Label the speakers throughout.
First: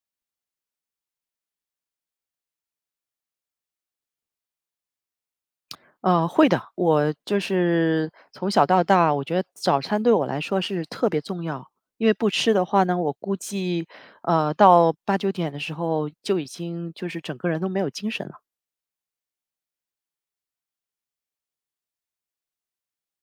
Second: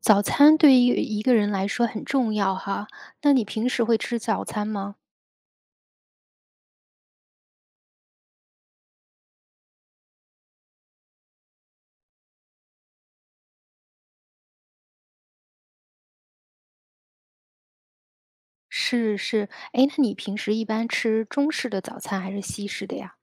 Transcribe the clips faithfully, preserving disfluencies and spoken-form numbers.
Speaker 1: 早餐对于一个人来说很重要哈，那你平时会吃早餐吗？
Speaker 2: 呃，会的，我就是从小到大，我觉得早餐对我来说是特别重要，因为不吃的话呢，我估计，呃，到八九点的时候就已经就是整个人都没有精神了。
Speaker 1: 是是，哎，那你平时一般吃中式的早餐还是西式的呀？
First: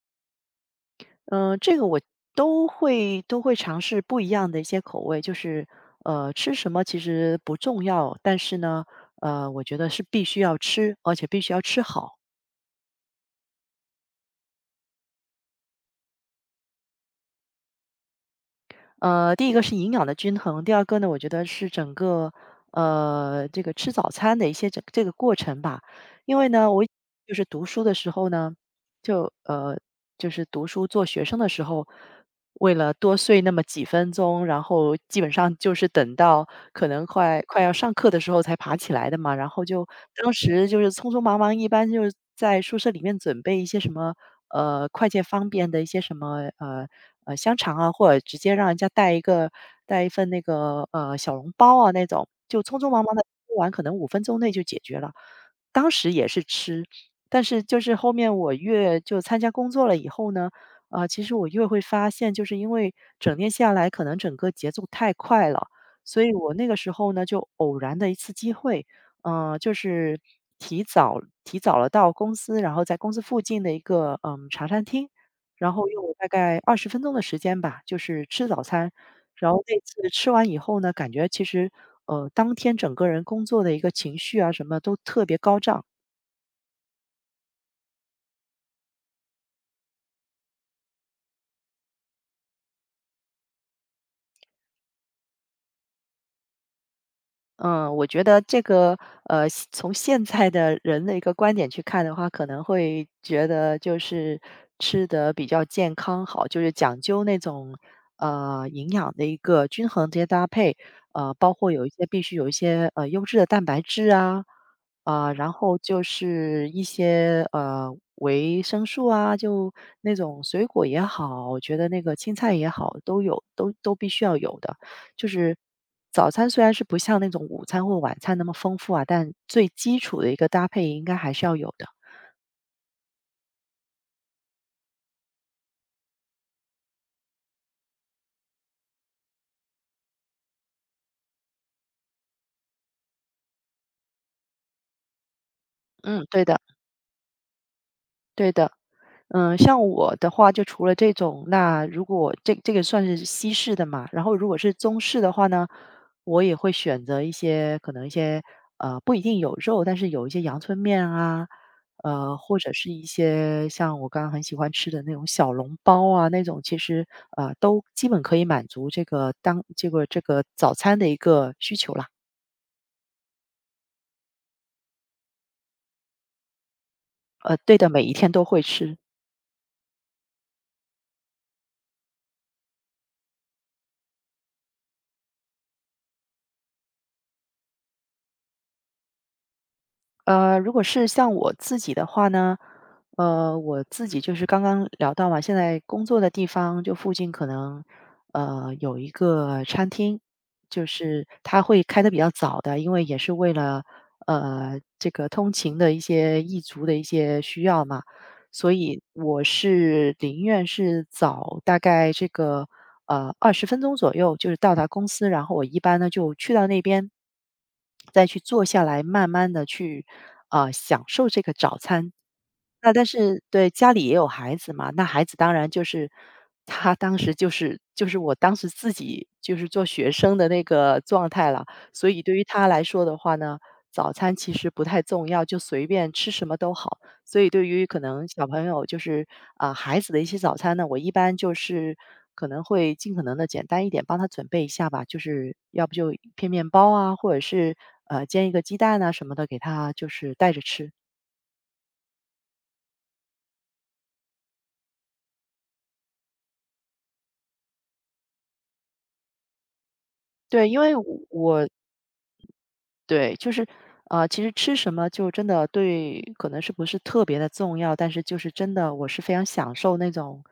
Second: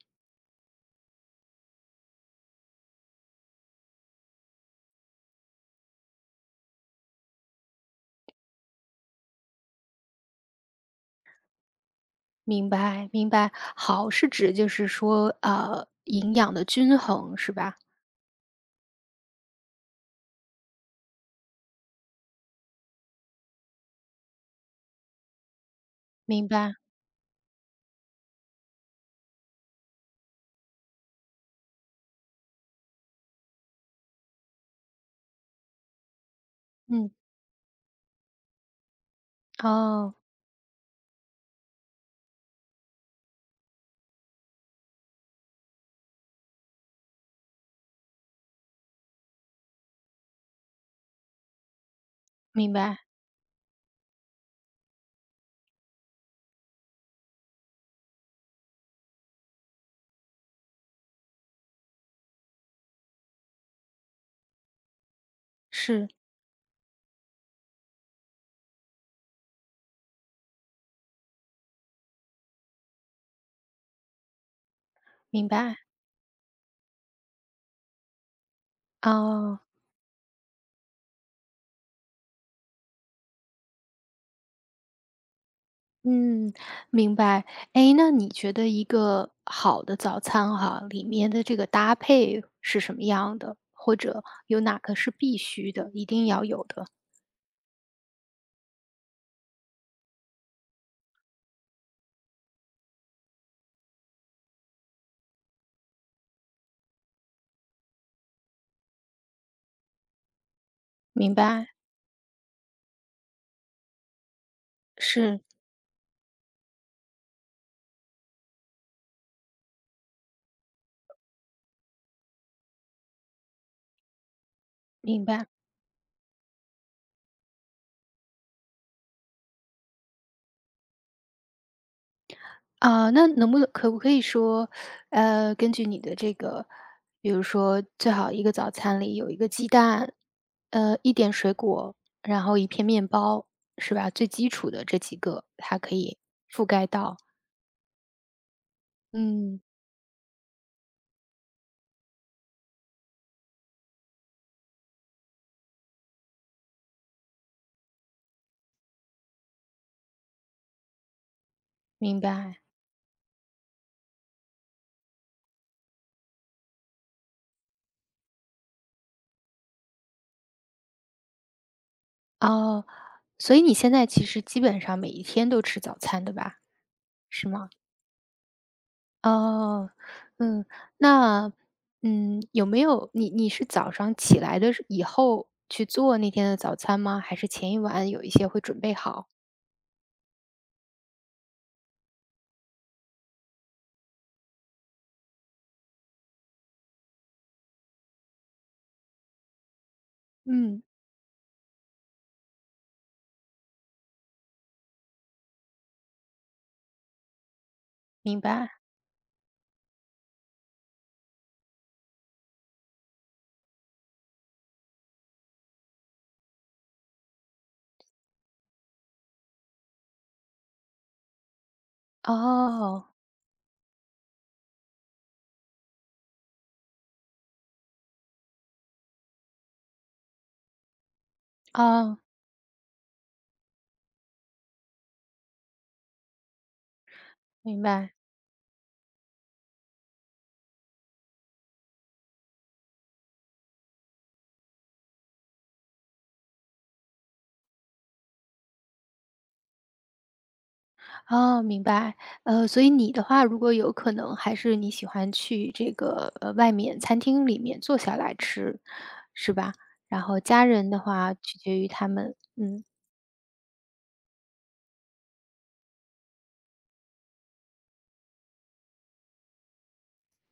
Speaker 2: 嗯、这个我都会都会尝试不一样的一些口味，就是呃，吃什么其实不重要，但是呢，呃，我觉得是必须要吃，而且必须要吃好。
Speaker 1: 明白明白，好是指就是说，呃，营养的均衡是吧？
Speaker 2: 呃，第一个是营养的均衡，第二个呢，我觉得是整个呃这个吃早餐的一些这这个过程吧。因为
Speaker 1: 明
Speaker 2: 呢，
Speaker 1: 白。
Speaker 2: 我就是读书的时候呢，就呃就是读书做学生的时候。为了多睡那么几分钟，然后基本上就是等到可能
Speaker 1: 嗯。
Speaker 2: 快快要上课的时候才爬起来的嘛。然后就
Speaker 1: 哦，
Speaker 2: 当时就是匆匆忙忙，一般就是在宿舍里面准备一些什么呃快捷方便的一些什么呃呃香肠啊，或者直接让人家带一个带一份那个呃小笼包啊那种，就
Speaker 1: 明
Speaker 2: 匆匆
Speaker 1: 白。
Speaker 2: 忙忙的吃完，可能五分钟内就解决了。当时也是吃，但是就是后面我越就参加工作了以后呢。啊，其实我越会发现，就是因为整天下来，可能整个节奏太快了，
Speaker 1: 是，
Speaker 2: 所以我那个时候呢，就偶然的一次机会，呃，就是提早提早了到公司，然后在公司附近的一个嗯茶餐厅，
Speaker 1: 明
Speaker 2: 然
Speaker 1: 白。
Speaker 2: 后用了大概二十分钟的时间吧，就是吃早餐。然
Speaker 1: 哦。
Speaker 2: 后那次吃完以后呢，感觉其实呃当天整个人工作的一个情绪啊什么都特别高涨。
Speaker 1: 嗯，明白。哎，那你觉得一个好的早餐哈，里面的这个搭配是什么样的？或者有哪个是必须的，一定要有的？
Speaker 2: 嗯，我觉得这个，呃，现从现在的人的一个观点去看的话，可能会觉得就是吃得比较健康好，就是讲究那种，呃，营养的一个均衡这些搭配，呃，
Speaker 1: 明
Speaker 2: 包
Speaker 1: 白。
Speaker 2: 括有一些必须有一些，呃，优质的蛋白质啊，啊，
Speaker 1: 是，
Speaker 2: 然后就是一些，呃，维生素啊，就那种水果也好，我觉得那个青菜也好，都有，都都必须要有的。
Speaker 1: 明
Speaker 2: 就
Speaker 1: 白。
Speaker 2: 是早餐虽然是不像那种午餐或晚餐那么丰富啊，但最基础的一个搭配应该还是要有的。
Speaker 1: 啊，那能不能可不可以说，呃，根据你的这个，比如说最好一个早餐里有一个鸡蛋，呃，一点水果，然后一片面包，是吧？最基础的这几个它可以
Speaker 2: 嗯，对的，
Speaker 1: 覆盖到。
Speaker 2: 对的。嗯，
Speaker 1: 嗯，
Speaker 2: 像我的话，就除了这种，那如果这这个算是西式的嘛，然后如果是中式的话呢，我也会选择一些可能一些呃不一定有肉，但是有一些阳春面啊，
Speaker 1: 明
Speaker 2: 呃或
Speaker 1: 白。
Speaker 2: 者是一些像我刚刚很喜欢吃的那种小笼包啊，那种其实呃都基本可以满足这个当这个这个早餐的一个需求啦。
Speaker 1: 哦，所以你现在其实基本上每一天都吃早餐的吧？是
Speaker 2: 呃，
Speaker 1: 吗？
Speaker 2: 对的，每一天都会吃。
Speaker 1: 哦。嗯。那，嗯，有没有你你是早上起来的时以后去做那天的早餐吗？还是前一晚有一些会准备好？
Speaker 2: 呃，如果是像我自己的话呢，呃，我自己就是刚刚聊到嘛，现在工作的地方就附近可能呃有一个餐厅，
Speaker 1: 嗯，
Speaker 2: 就是它会开的比较早的，因为也是为了呃这个通勤的一些一族的一些需要嘛，
Speaker 1: 明
Speaker 2: 所
Speaker 1: 白。
Speaker 2: 以我是宁愿是早大概这个呃二十分钟左右就是到达公司，然后我一般呢就去到那边，再去坐下来慢慢的去，啊享受这个早餐。那但
Speaker 1: 哦。
Speaker 2: 是对，家里也有孩子嘛，那孩子当然就是他当时就是就是我当时自己就是做学生的那个状态了，所
Speaker 1: 哦，
Speaker 2: 以对于他来说的话呢，早餐其实不太重要，就随便吃什么都好。所以对
Speaker 1: 明
Speaker 2: 于可
Speaker 1: 白。
Speaker 2: 能小朋友就是啊、孩子的一些早餐呢，我一般就是可能会尽可能的简单一点，帮他准备一下吧，就是要不就一片面包啊，或者是呃煎一个鸡蛋啊什么的，给他就是带着吃。
Speaker 1: 哦，明白。呃，所以你的话，如果有可能，还是你喜欢去这个呃外面餐厅里面坐下来吃，是吧？然后家
Speaker 2: 对，因
Speaker 1: 人
Speaker 2: 为
Speaker 1: 的
Speaker 2: 我
Speaker 1: 话，取
Speaker 2: 我
Speaker 1: 决于他们。嗯。
Speaker 2: 对就是啊，其实吃什么就真的对，可能是不是特别的重要，但是就是真的我是非常享受那种。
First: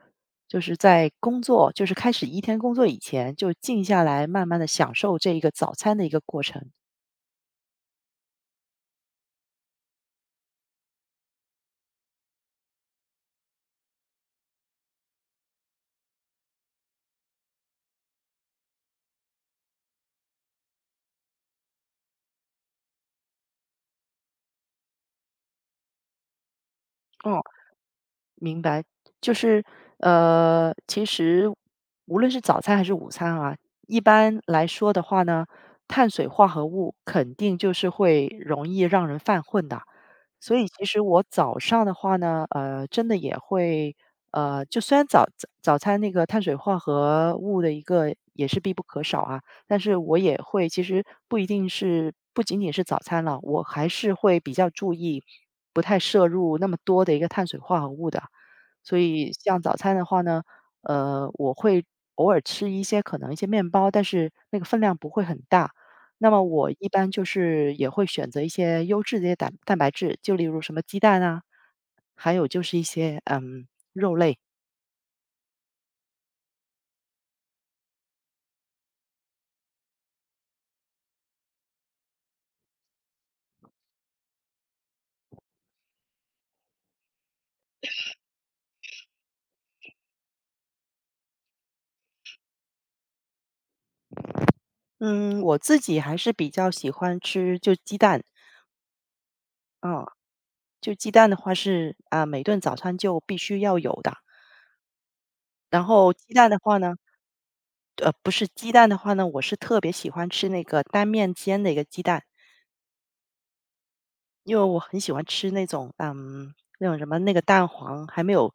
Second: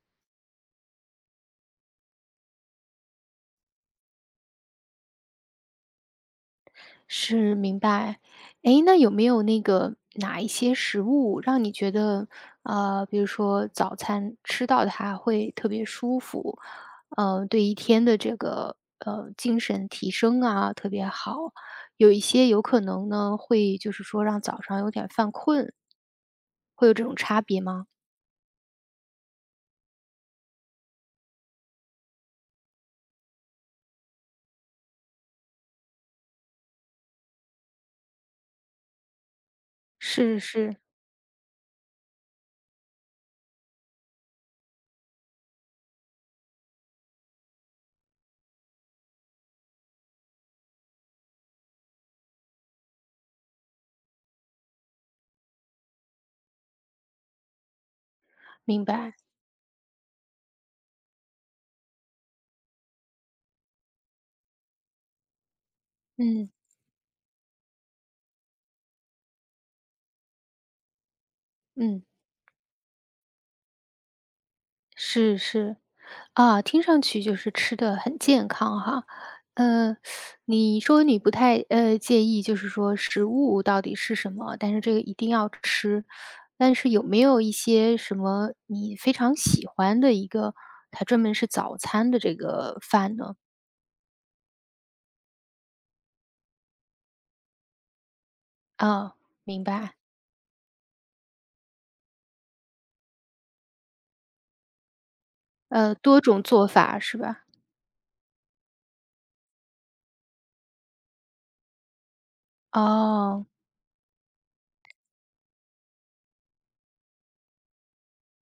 Speaker 2: 就是在工作，就是开始一天工作以前，就静下来，慢慢的享受这一个早餐的一个过程。
Speaker 1: 是，明白。诶，那有没有那个哪一些食物让你觉得，呃，比如说早餐吃到它会特别舒服，呃，对一天的这个呃精神提升啊特别好？有一些有可能呢会就是说让早上有点犯困，会有这种差
Speaker 2: 哦，
Speaker 1: 别吗？
Speaker 2: 明白，就是呃，其实无论是早餐还是午餐啊，一般来说的话呢，碳水化合物肯定就是会容易让人犯困的。
Speaker 1: 是
Speaker 2: 所以
Speaker 1: 是，
Speaker 2: 其实我早上的话呢，呃，真的也会，呃，就虽然早早早餐那个碳水化合物的一个也是必不可少啊，但是我也会，其实不一定是不仅仅是早餐了，我还是会比较注意，不太摄入那么多的一个碳水化合物的。
Speaker 1: 明
Speaker 2: 所
Speaker 1: 白。
Speaker 2: 以像早餐的话呢，呃，我会偶尔吃一些可能一些面包，但是那个分量不会很大。那么
Speaker 1: 嗯
Speaker 2: 我一般就是也会选择一些优质的一些蛋蛋白质，就例如什么鸡蛋啊，
Speaker 1: 嗯，
Speaker 2: 还有就是一些嗯肉类。
Speaker 1: 是是。啊，听上去就是吃的很健康哈。呃，你说你不太，呃，介意就是说食物到底是什么，但是这个一定要吃。但是有没有一些什么你非常喜欢的一个，它专门是早餐的这个饭呢？
Speaker 2: 嗯，我自己还是比较喜欢吃就鸡蛋，
Speaker 1: 啊，明白。
Speaker 2: 啊，就鸡蛋的话是啊、每顿早餐就必须要有的。然
Speaker 1: 呃，
Speaker 2: 后
Speaker 1: 多
Speaker 2: 鸡
Speaker 1: 种
Speaker 2: 蛋的
Speaker 1: 做
Speaker 2: 话呢，
Speaker 1: 法是吧？
Speaker 2: 呃，不是鸡蛋的话呢，我是特别喜欢吃那个单面煎的一个鸡蛋。
Speaker 1: 哦，
Speaker 2: 因为我很喜欢吃那种，嗯，那种什么那个蛋黄还没有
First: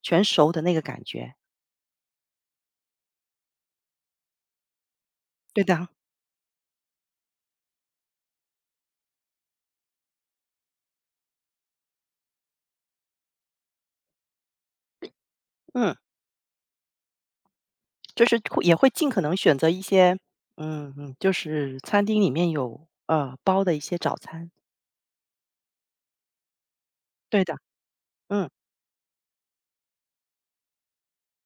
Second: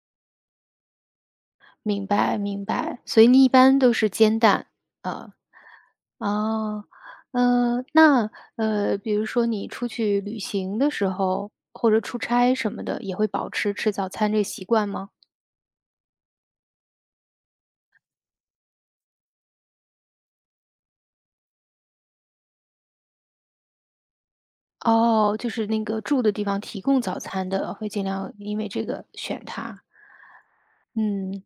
Speaker 2: 全熟的那个感觉。
Speaker 1: 明白明白，所以你一般都是煎蛋，啊。
Speaker 2: 对的，
Speaker 1: 哦。呃，那，呃，比如说你出去旅行的时候，或者出差什么的，也会保持吃早餐这个习惯吗？
Speaker 2: 嗯，就是会也会尽可能选择一些，嗯嗯，就是餐厅里面有呃包的一些早餐。
Speaker 1: 哦，就是那个住的地方提供早
Speaker 2: 对
Speaker 1: 餐
Speaker 2: 的，
Speaker 1: 的，会尽量
Speaker 2: 嗯。
Speaker 1: 因为这个选它。嗯。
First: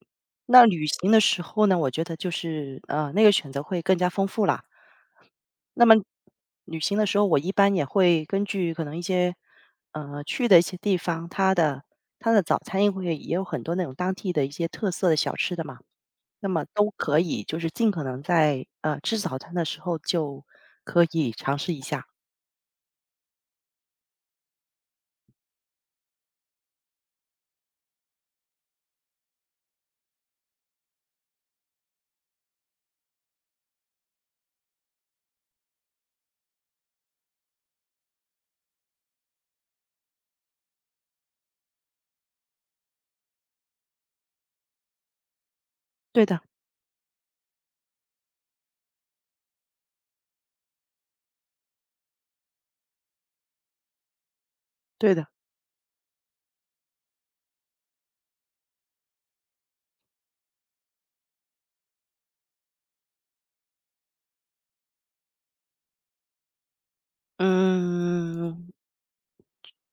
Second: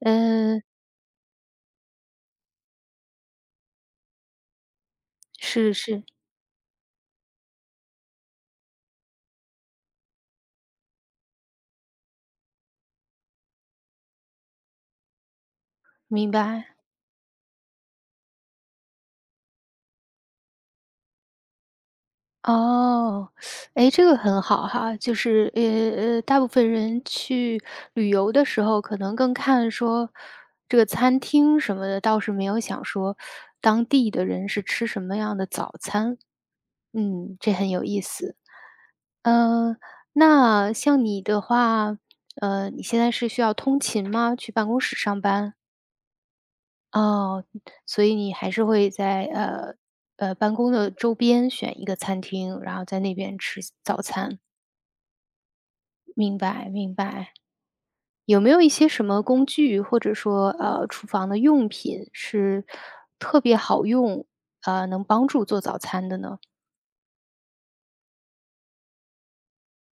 Speaker 1: 嗯。
Speaker 2: 那旅行的时候呢，我觉得就是，呃，那个选择会更加丰富啦。
Speaker 1: 是
Speaker 2: 那么
Speaker 1: 是，
Speaker 2: 旅行的时候，我一般也会根据可能一些，呃，去的一些地方，它的它的早餐也会也有很多那种当地的一些特色的小吃的嘛，
Speaker 1: 明
Speaker 2: 那么
Speaker 1: 白。
Speaker 2: 都可以，就是尽可能在，呃，吃早餐的时候就可以尝试一下。
Speaker 1: 哦，哎，这个很好哈，就是，呃呃，大部分人去旅游的时候，可能更看说这个餐厅什么的，倒是没有想说当地的人是吃什么样的早餐。嗯，这很有意思。嗯，那像你的话，呃，你现在是需要通勤吗？去办公室上班？
Speaker 2: 对的
Speaker 1: 哦，所以你还是会在，呃，呃，办公的周边选一个餐厅，然后在那边吃早餐。
Speaker 2: 对的，
Speaker 1: 明白明白。有没有一些什么工具，或者说，呃，厨房的用品是特别好用，呃，能帮助做早餐的呢？
Speaker 2: 嗯。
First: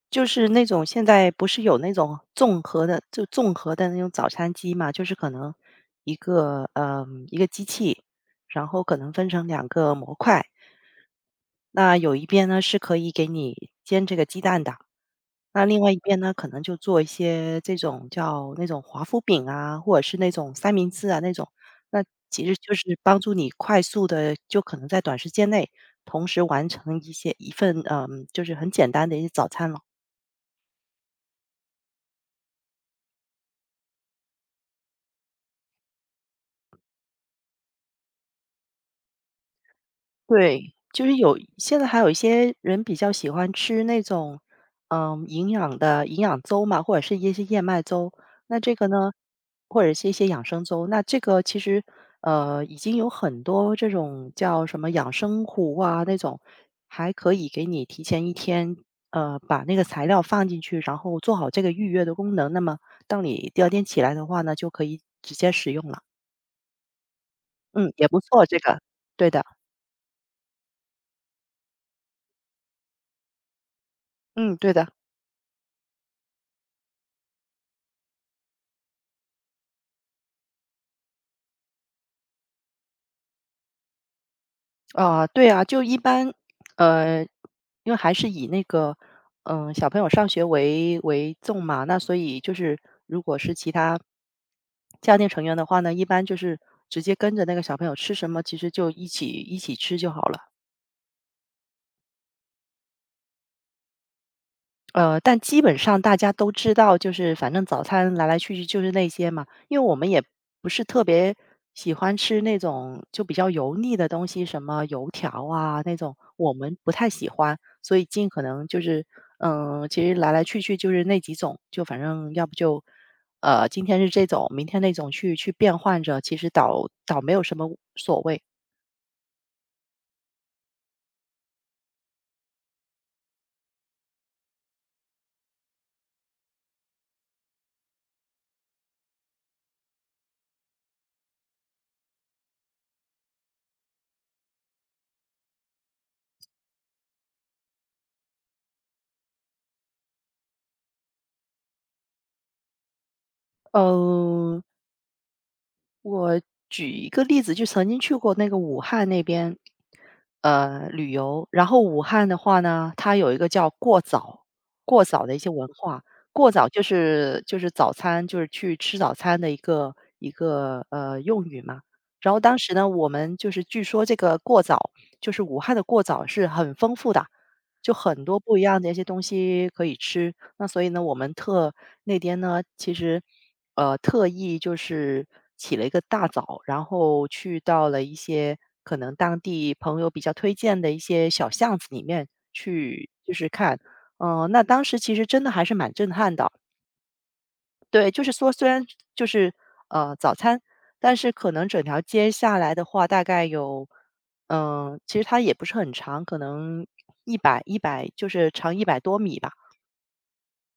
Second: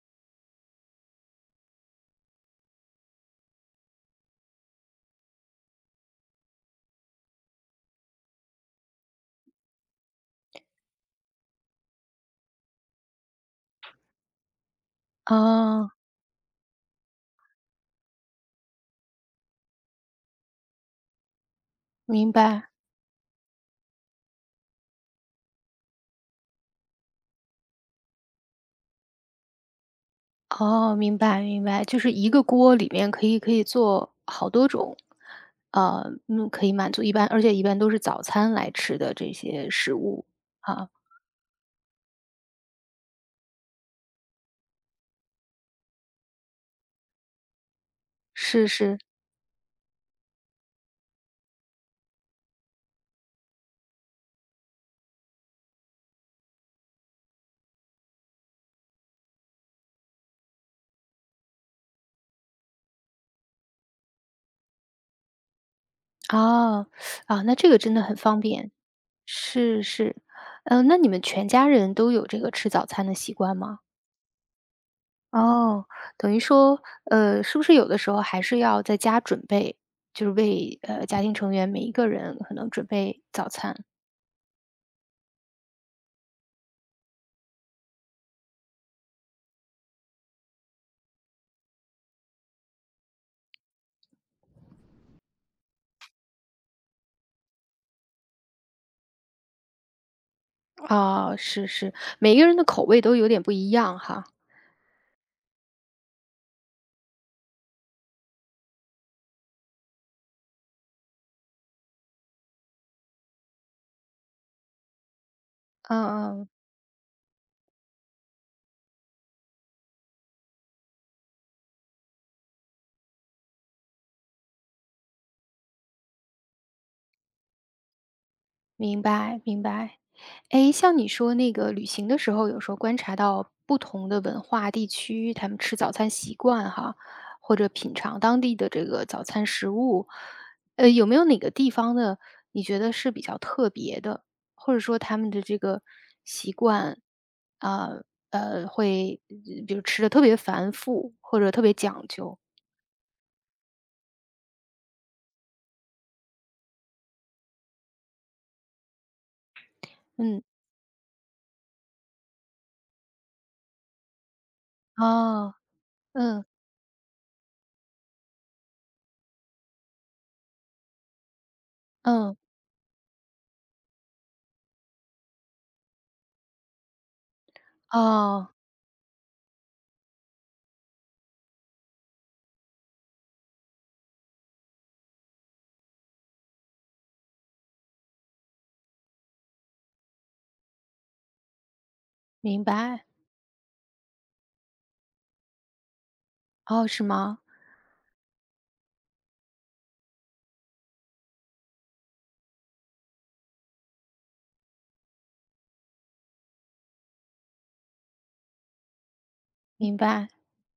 Speaker 2: 就是那种现在不是有那种综合的，就综合的那种早餐机嘛，就是可能一个呃一个机器，然后可能分成两个模块，那有一边呢是可以给你煎这个鸡蛋的，那另外
Speaker 1: 啊，
Speaker 2: 一边呢可能就做一些这种叫那种华夫饼啊，或者是那种三明治啊那种，那
Speaker 1: 明
Speaker 2: 其实
Speaker 1: 白。
Speaker 2: 就是帮助你快速的，就可能在短时间内同时完成一些一份嗯、就是很简单的一些早餐了。
Speaker 1: 哦，明白明白，就是一个锅里面可以可以做好多种，呃，嗯，可以满足一般而且一般都是早餐来吃的这些食物，
Speaker 2: 对，
Speaker 1: 啊。
Speaker 2: 就是有现在还有一些人比较喜欢吃那种，嗯，营养的营养粥嘛，或者是一些燕麦粥。那
Speaker 1: 是
Speaker 2: 这个
Speaker 1: 是，
Speaker 2: 呢，或者是一些养生粥，那这个其实，呃，已经有很多这种叫什么养生壶啊那种，还可以给你提前一天，呃，把那个材料放进去，然后做好这个预约的功能。那么当你第二天起来的话呢，就可以直接使用了。
Speaker 1: 哦，啊，那这个
Speaker 2: 嗯，
Speaker 1: 真的
Speaker 2: 也
Speaker 1: 很
Speaker 2: 不
Speaker 1: 方
Speaker 2: 错，这
Speaker 1: 便。
Speaker 2: 个。对的，
Speaker 1: 是是，嗯，那你们全家人都有这个吃早餐的习惯吗？
Speaker 2: 嗯，对的。
Speaker 1: 哦，等于说，呃，是不是有的时候还是要在家准备，就是为，呃，家庭成员每一个人可能准备早餐。
Speaker 2: 啊，对啊，就一般，呃，因为还是以那个，嗯、小朋友上学为为重嘛，那所以就是，如果是其他家庭成员的话呢，一般就是直接跟着那个小朋友吃什么，其实就一起一起吃就好了。
Speaker 1: 哦，是是，每一个人的口味都有点不一样哈。
Speaker 2: 呃，但基本上大家都知道，就是反正早餐来来去去就是那些嘛，因为我们也不是特别喜欢吃那种就比较油腻的东西，什么油条啊那种，
Speaker 1: 嗯嗯，
Speaker 2: 我们不太喜欢，所以尽可能就是，嗯、其实来来去去就是那几种，就反正要不就，呃，今天是这种，明天那种去去变换着，其实倒倒没有什么所谓。
Speaker 1: 明白明白。诶，像你说那个旅行的时候，有时候观察到不同的文化地区，他们吃早餐习惯哈，或者品尝当地的这个早餐食物，呃，有没有哪个地方的你觉得是比较特别的，或者说他们的这个习惯啊，呃，会呃比如吃的特别繁复或者特别讲究？
Speaker 2: 嗯。举一个例子，就曾经去过那个武汉那边，
Speaker 1: 嗯。
Speaker 2: 呃，旅游。然后武汉的话呢，它有一个叫过早，过早的一些
Speaker 1: 哦。
Speaker 2: 文化。
Speaker 1: 嗯。
Speaker 2: 过早就是就是早餐，就是去吃早餐的一个一个呃用语嘛。然
Speaker 1: 嗯。
Speaker 2: 后当时呢，我们就是据说这个过早，就是武汉的过早是很丰富的，就很多
Speaker 1: 哦，
Speaker 2: 不一样的一些东西可以吃。那所以呢，我们特那天呢，其实呃特意就是起了一个大早，然后去到了一些可能当地朋友比较推荐的一些小巷子里面
Speaker 1: 明白。
Speaker 2: 去，就是看。嗯、那当时其实真的还是蛮震撼的，
Speaker 1: 哦，是吗？
Speaker 2: 对，就是说虽然就是，呃，早餐，但是可能整条街下来的话，大概有嗯，其实它也不是很长，可能一百一百，就是长一百多米吧。
Speaker 1: 明白。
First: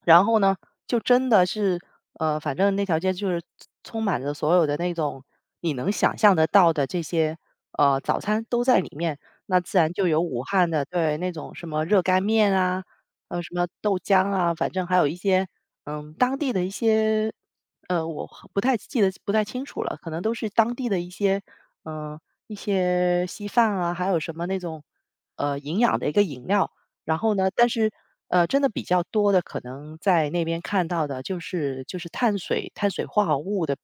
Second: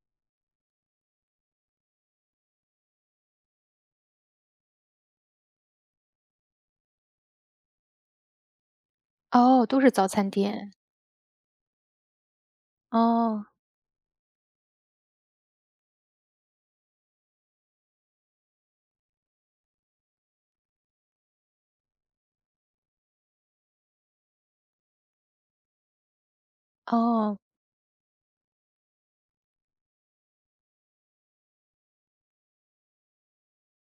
Speaker 2: 然后呢，就真的是，呃，反正那条街就是充满着所有的那种你能想象得到的这些，呃，早餐都在里面。那
Speaker 1: 哦，
Speaker 2: 自
Speaker 1: 都是
Speaker 2: 然
Speaker 1: 早
Speaker 2: 就有
Speaker 1: 餐
Speaker 2: 武汉
Speaker 1: 店。
Speaker 2: 的，对，那种什么热干面啊，呃，
Speaker 1: 哦。
Speaker 2: 什么豆浆啊，反正还有一些，嗯，当地的一些，呃，我不太记得不太清楚了，可能都是当地的一些，嗯、呃一些稀饭啊，还有什么那种，呃，营养的一个饮料。然后
Speaker 1: 哦，
Speaker 2: 呢，但是呃，真的比较多的，可能在那边看到的就是就是碳水碳水化合物的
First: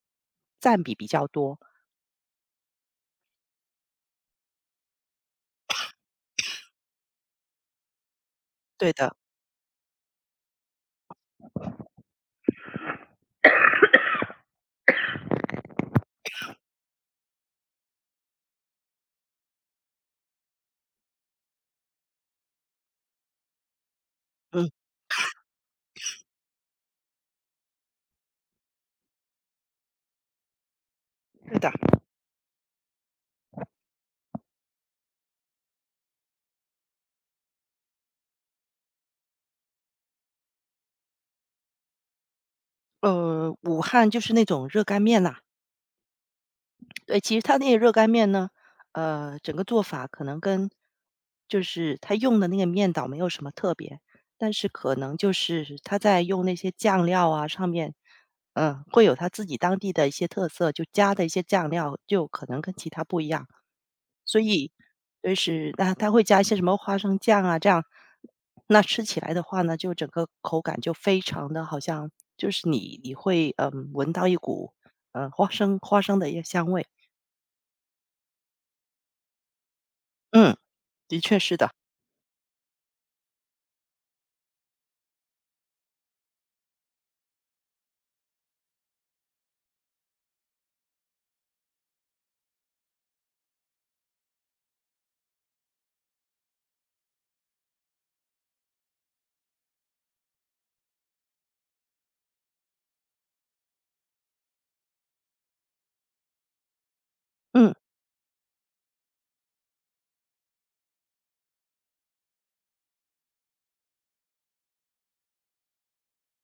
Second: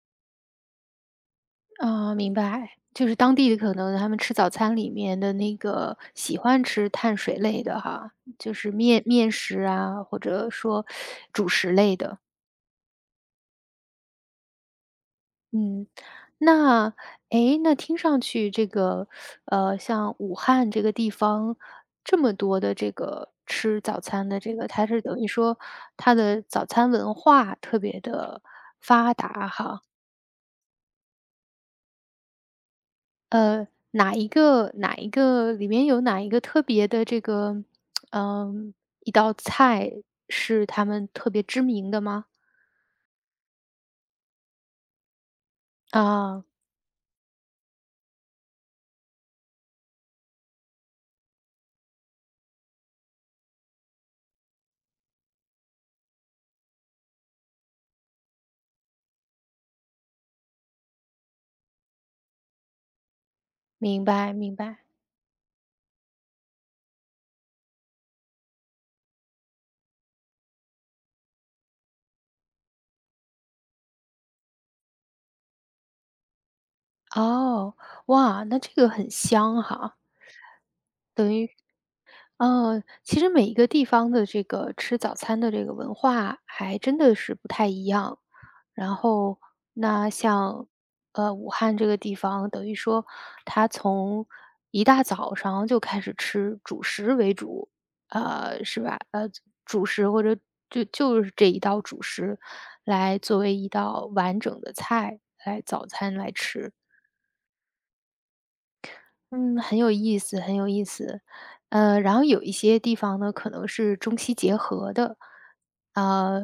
Speaker 2: 占比比较多。
Speaker 1: 啊，明白。就是当地的可能他们吃早餐里面的那个喜欢吃碳水类的哈，就是
Speaker 2: 对
Speaker 1: 面
Speaker 2: 的，
Speaker 1: 面食啊，或者说主食类的。嗯。那诶，那听上去这个，呃，像武汉这个地方这么多的这个吃早餐的这
Speaker 2: 嗯，
Speaker 1: 个，它是等于说它的早餐文化特别的发达哈。
Speaker 2: 是的，
Speaker 1: 呃，哪一个哪一个里面有哪一个特别的这个，嗯，一道菜是他们特别知名的吗？
Speaker 2: 呃，武汉就是那种热干面呐。
Speaker 1: 啊，
Speaker 2: 对，其实它那个热干面呢，呃，整个做法可能跟就是它用的那个面倒没有什么特别，但是可能就是它在用那些酱料啊上面，嗯、会有它自己当地的一些特色，就加的一些酱料就可能跟其他不一样。
Speaker 1: 明白
Speaker 2: 所
Speaker 1: 明
Speaker 2: 以
Speaker 1: 白。
Speaker 2: 就是那它会加一些什么花生酱啊，这样那吃起来的话呢，就整个口感就非常的好像就是你你会嗯闻到一股嗯花生花生的一个香味，
Speaker 1: 哦，哇，那这个很香哈，
Speaker 2: 嗯，的
Speaker 1: 等
Speaker 2: 确
Speaker 1: 于
Speaker 2: 是的，
Speaker 1: 嗯，其实每一个地方的这个吃早餐的这个文化还真的是不太一样。然后那像，呃，武汉这个地方，等于说它从一大早上就开始吃主食为主，呃，是吧？呃，主食或者就就是这一道主食来作为一道完整的菜来早餐来吃。
Speaker 2: 嗯，
Speaker 1: 嗯，很有意思，很有意思。呃，然后有一些地方呢，可能是中西结合的，呃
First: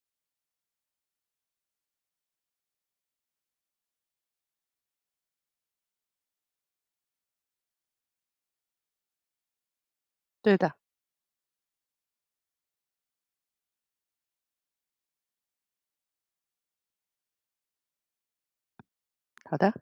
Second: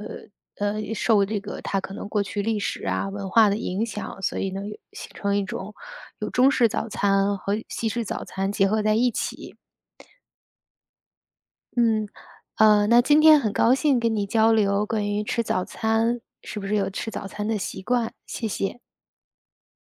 Speaker 1: 呃，受这个它可能过去历史啊、文化的影响，所以呢，有形成一种有中式早餐和西式早餐结合在一起。
Speaker 2: 对的，
Speaker 1: 嗯，呃，那今天很高兴跟你交流关于吃早餐，是不是有吃早餐的习惯？谢谢。
Speaker 2: 好的。